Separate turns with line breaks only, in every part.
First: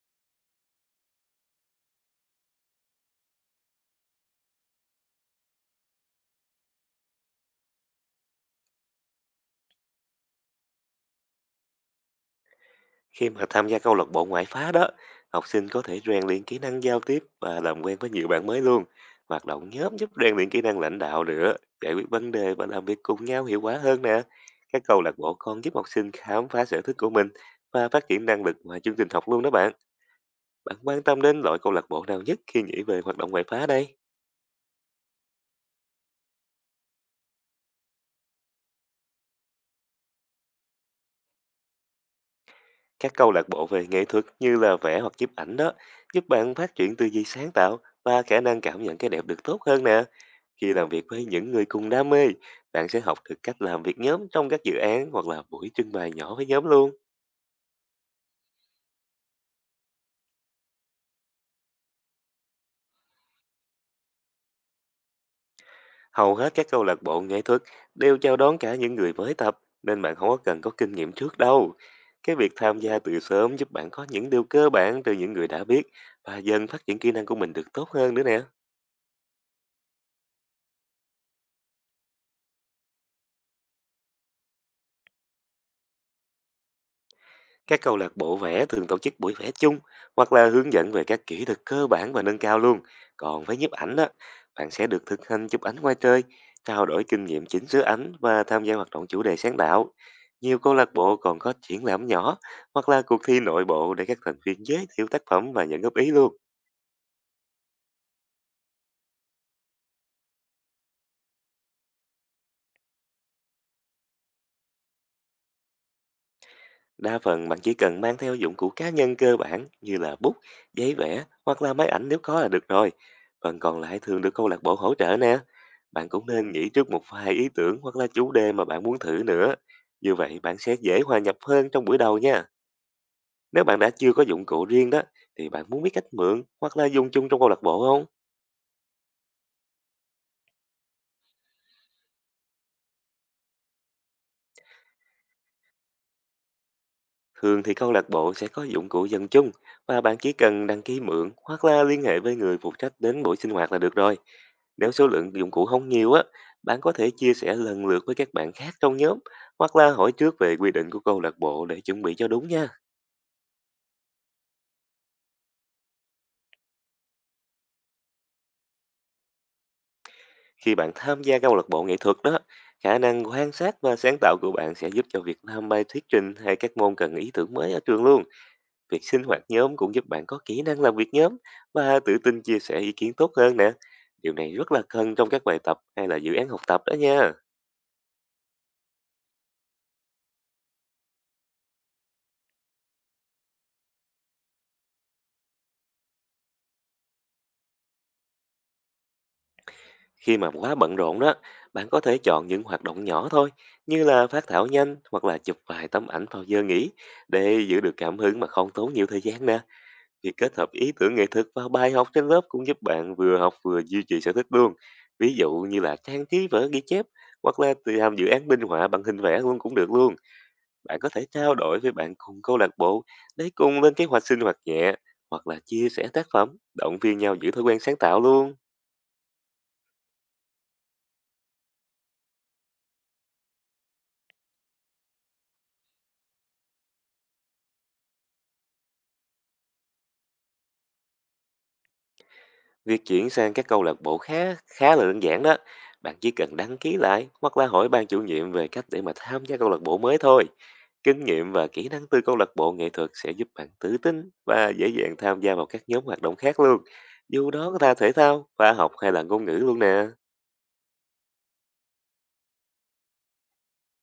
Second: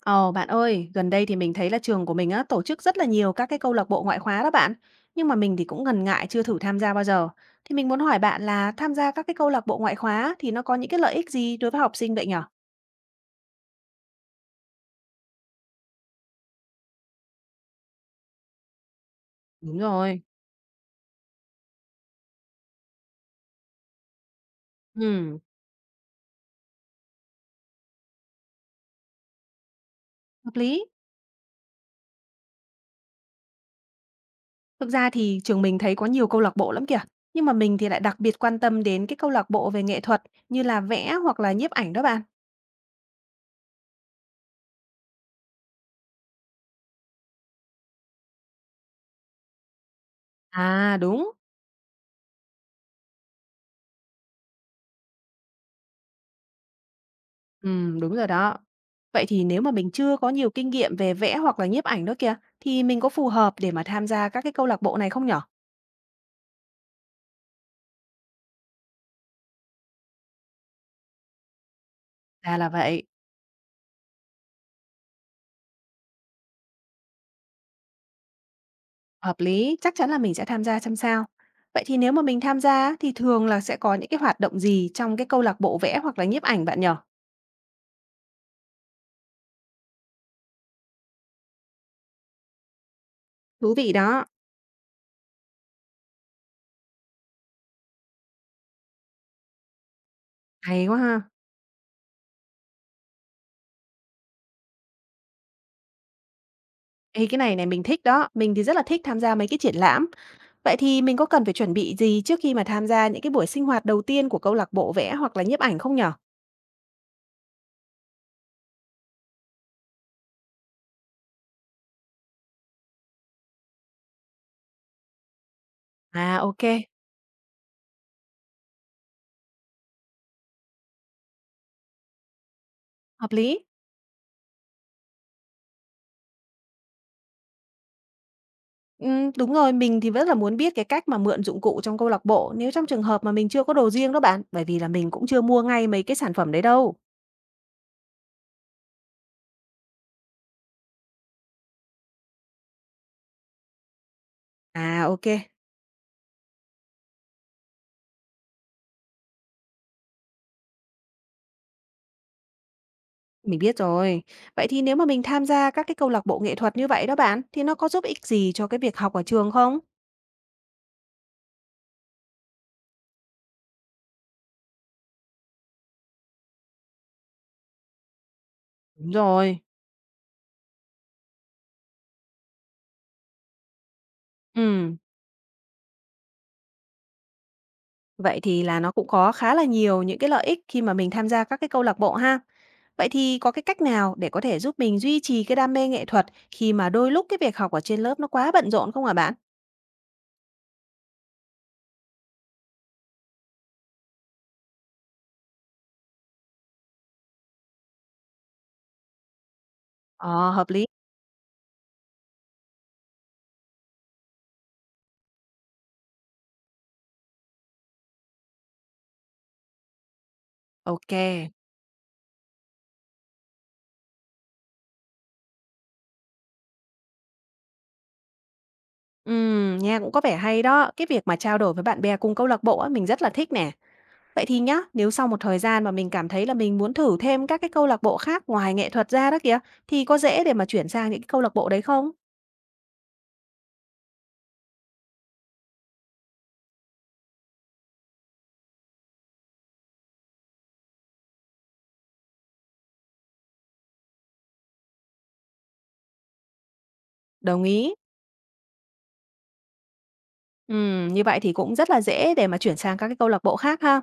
Ồ, bạn ơi, gần đây thì mình thấy là trường của mình á, tổ chức rất là nhiều các cái câu lạc bộ ngoại khóa đó bạn. Nhưng mà mình thì cũng ngần ngại chưa thử tham gia bao giờ. Thì mình muốn hỏi bạn là tham gia các cái câu lạc bộ ngoại khóa thì nó có những cái lợi ích gì đối với học sinh vậy nhở?
Khi mà tham gia câu lạc bộ ngoại khóa đó, học sinh có thể rèn luyện kỹ năng giao tiếp và làm quen với nhiều bạn mới luôn. Hoạt động
Đúng
nhóm giúp
rồi.
rèn luyện kỹ năng lãnh đạo nữa, giải quyết vấn đề và làm việc cùng nhau hiệu quả hơn nè. Các câu lạc bộ
Ừ.
còn giúp học sinh khám phá sở thích của mình và phát triển năng lực ngoài chương trình học luôn đó bạn.
Hợp
Bạn
lý.
quan tâm đến loại câu lạc bộ nào nhất khi nghĩ về hoạt động ngoại khóa đây?
Thực ra thì trường mình thấy có nhiều câu lạc bộ lắm kìa. Nhưng mà mình thì lại đặc biệt quan tâm đến cái câu lạc bộ về nghệ thuật như là vẽ hoặc là nhiếp ảnh đó bạn.
Các câu lạc bộ về nghệ thuật như là vẽ hoặc nhiếp ảnh đó giúp bạn phát triển tư duy sáng tạo và khả năng cảm nhận cái đẹp được tốt hơn nè. Khi làm
À
việc với
đúng.
những người cùng đam mê, bạn sẽ học được cách làm việc nhóm trong các dự án hoặc là buổi trưng bày nhỏ với nhóm luôn.
Đúng rồi đó. Vậy thì nếu mà mình chưa có nhiều kinh nghiệm về vẽ hoặc là nhiếp ảnh đó kìa, thì mình có phù hợp để mà tham gia các cái câu lạc bộ này không nhỉ?
Hầu hết các câu lạc bộ nghệ thuật đều chào đón cả những người mới tập, nên bạn không có cần có kinh nghiệm trước đâu. Cái việc
Ra là
tham gia
vậy,
từ sớm giúp bạn có những điều cơ bản từ những người đã biết, và dần phát triển kỹ năng của mình được tốt hơn nữa nè.
hợp lý, chắc chắn là mình sẽ tham gia xem sao. Vậy thì nếu mà mình tham gia á, thì thường là sẽ có những cái hoạt động gì trong cái câu lạc bộ vẽ hoặc là nhiếp ảnh bạn nhở?
Các câu lạc bộ vẽ thường tổ chức buổi vẽ chung hoặc là hướng dẫn về các kỹ thuật cơ bản và nâng cao luôn. Còn với nhiếp
Thú vị
ảnh đó,
đó,
bạn sẽ được thực hành chụp ảnh ngoài trời, trao đổi kinh nghiệm chỉnh sửa ảnh và tham gia hoạt động chủ đề sáng tạo. Nhiều câu
hay
lạc
quá
bộ
ha.
còn có triển lãm nhỏ hoặc là cuộc thi nội bộ để các thành viên giới thiệu tác phẩm và nhận góp ý luôn.
Ê, cái này này mình thích đó, mình thì rất là thích tham gia mấy cái triển lãm. Vậy thì mình có cần phải chuẩn bị gì trước khi mà tham gia những cái buổi sinh hoạt đầu tiên của câu lạc bộ vẽ hoặc là nhiếp ảnh không nhở?
Đa phần bạn chỉ cần mang theo dụng cụ cá nhân cơ bản như là bút, giấy vẽ hoặc là máy ảnh nếu có là được rồi. Phần còn lại thường được câu lạc bộ hỗ trợ nè. Bạn cũng
À
nên
ok,
nghĩ trước một vài ý tưởng hoặc là chủ đề mà bạn muốn thử nữa. Như vậy bạn sẽ dễ hòa nhập hơn trong buổi đầu nha.
hợp lý.
Nếu bạn đã chưa có dụng cụ riêng đó, thì bạn muốn biết cách mượn hoặc là dùng chung trong câu lạc bộ không?
Đúng rồi, mình thì rất là muốn biết cái cách mà mượn dụng cụ trong câu lạc bộ nếu trong trường hợp mà mình chưa có đồ riêng đó bạn, bởi vì là mình cũng chưa mua ngay mấy cái sản phẩm đấy đâu.
Thường thì câu lạc bộ sẽ có dụng cụ dân chung, và bạn chỉ cần đăng ký mượn hoặc là liên hệ với người phụ trách đến buổi sinh hoạt là được rồi. Nếu số
À, ok,
lượng dụng cụ không nhiều á, bạn có thể chia sẻ lần lượt với các bạn khác trong nhóm, hoặc là hỏi trước về quy định của câu lạc bộ để chuẩn bị cho đúng nha.
mình biết rồi. Vậy thì nếu mà mình tham gia các cái câu lạc bộ nghệ thuật như vậy đó bạn, thì nó có giúp ích gì cho cái việc học ở trường không?
Khi bạn tham gia câu lạc bộ nghệ thuật đó, khả năng quan sát và sáng tạo của bạn sẽ giúp cho việc làm bài thuyết trình hay các môn cần ý tưởng mới ở trường luôn. Việc
Đúng
sinh hoạt
rồi.
nhóm cũng giúp bạn có kỹ năng làm việc nhóm và tự tin chia sẻ ý kiến tốt hơn nè. Điều này rất là
Ừm,
cần trong các bài tập hay là dự án học tập đó nha.
vậy thì là nó cũng có khá là nhiều những cái lợi ích khi mà mình tham gia các cái câu lạc bộ ha. Vậy thì có cái cách nào để có thể giúp mình duy trì cái đam mê nghệ thuật khi mà đôi lúc cái việc học ở trên lớp nó quá bận rộn không hả bạn?
Khi mà quá bận rộn đó, bạn có thể chọn những hoạt động nhỏ thôi, như là phát thảo nhanh hoặc là chụp vài tấm ảnh vào giờ nghỉ, để giữ được cảm hứng mà không tốn nhiều thời gian nè. Việc
Ờ,
kết
hợp
hợp
lý.
ý tưởng nghệ thuật vào bài học trên lớp cũng giúp bạn vừa học vừa duy trì sở thích luôn. Ví dụ như là trang trí vở ghi chép hoặc là tự làm dự án minh họa bằng hình vẽ luôn cũng được luôn. Bạn có thể
OK.
trao đổi với bạn cùng câu lạc bộ để cùng lên kế hoạch sinh hoạt nhẹ, hoặc là chia sẻ tác phẩm, động viên nhau giữ thói quen sáng tạo luôn.
Nghe cũng có vẻ hay đó. Cái việc mà trao đổi với bạn bè cùng câu lạc bộ á, mình rất là thích nè. Vậy thì nhá, nếu sau một thời gian mà mình cảm thấy là mình muốn thử thêm các cái câu lạc bộ khác ngoài nghệ thuật ra đó kìa, thì có dễ để mà chuyển sang những cái câu lạc bộ đấy không?
Việc chuyển sang các câu lạc bộ khá khá là đơn giản đó. Bạn chỉ cần đăng ký lại hoặc là hỏi ban chủ nhiệm về cách để mà tham gia câu lạc bộ mới thôi. Kinh nghiệm và kỹ năng từ câu lạc bộ nghệ thuật sẽ giúp bạn tự tin và dễ dàng tham gia vào các nhóm hoạt động khác luôn. Dù
Đồng
đó
ý.
là thể thao, khoa học hay là ngôn ngữ luôn nè.
Như vậy thì cũng rất là dễ để mà chuyển sang các cái câu lạc bộ khác ha.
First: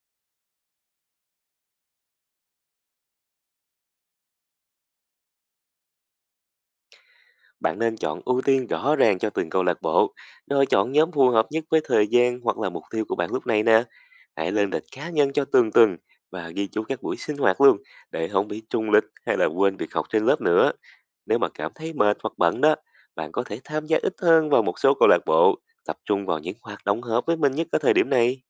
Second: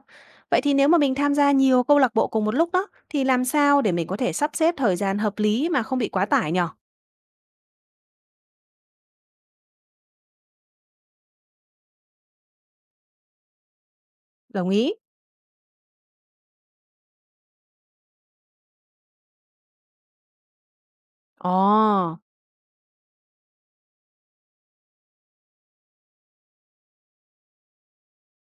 Vậy thì nếu mà mình tham gia nhiều câu lạc bộ cùng một lúc đó, thì làm sao để mình có thể sắp xếp thời gian hợp lý mà không bị quá tải nhở?
Bạn nên chọn ưu tiên rõ ràng cho từng câu lạc bộ, rồi chọn nhóm phù hợp nhất với thời gian hoặc là mục tiêu của bạn lúc này nè. Hãy
Đồng
lên lịch
ý.
cá nhân cho từng tuần và ghi chú các buổi sinh hoạt luôn, để không bị trùng lịch hay là quên việc học trên lớp nữa. Nếu mà cảm thấy mệt
Ồ.
hoặc bận đó, bạn có thể tham gia ít hơn vào một số câu lạc bộ, tập trung vào những hoạt động hợp với mình nhất ở thời điểm này.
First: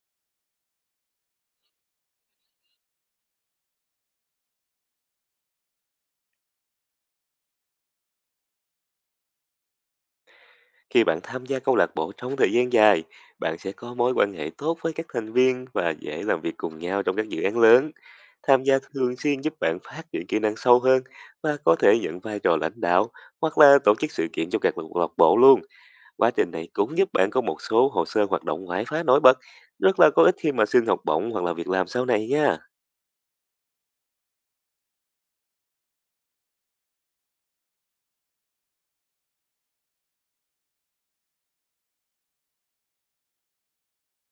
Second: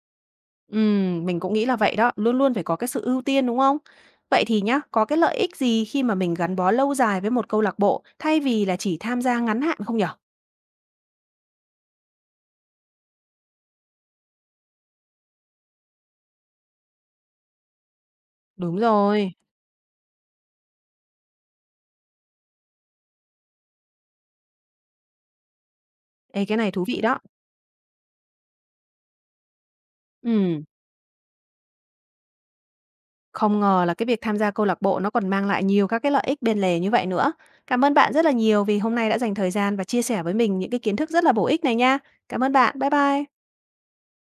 Mình cũng nghĩ là vậy đó, luôn luôn phải có cái sự ưu tiên, đúng không? Vậy thì nhá, có cái lợi ích gì khi mà mình gắn bó lâu dài với một câu lạc bộ thay vì là chỉ tham gia ngắn hạn không nhở?
Khi bạn tham gia câu lạc bộ trong thời gian dài, bạn sẽ có mối quan hệ tốt với các thành viên và dễ làm việc cùng nhau trong các dự án lớn. Tham
Đúng
gia thường
rồi.
xuyên giúp bạn phát triển kỹ năng sâu hơn, và có thể nhận vai trò lãnh đạo hoặc là tổ chức sự kiện trong các câu lạc bộ luôn. Quá
Ê,
trình
cái
này
này thú
cũng
vị
giúp
đó.
bạn có một số hồ sơ hoạt động ngoại khóa nổi bật, rất là có ích khi
Ừm,
mà xin học bổng hoặc là việc làm sau này nha.
không ngờ là cái việc tham gia câu lạc bộ nó còn mang lại nhiều các cái lợi ích bên lề như vậy nữa. Cảm ơn bạn rất là nhiều vì hôm nay đã dành thời gian và chia sẻ với mình những cái kiến thức rất là bổ ích này nha. Cảm ơn bạn. Bye bye.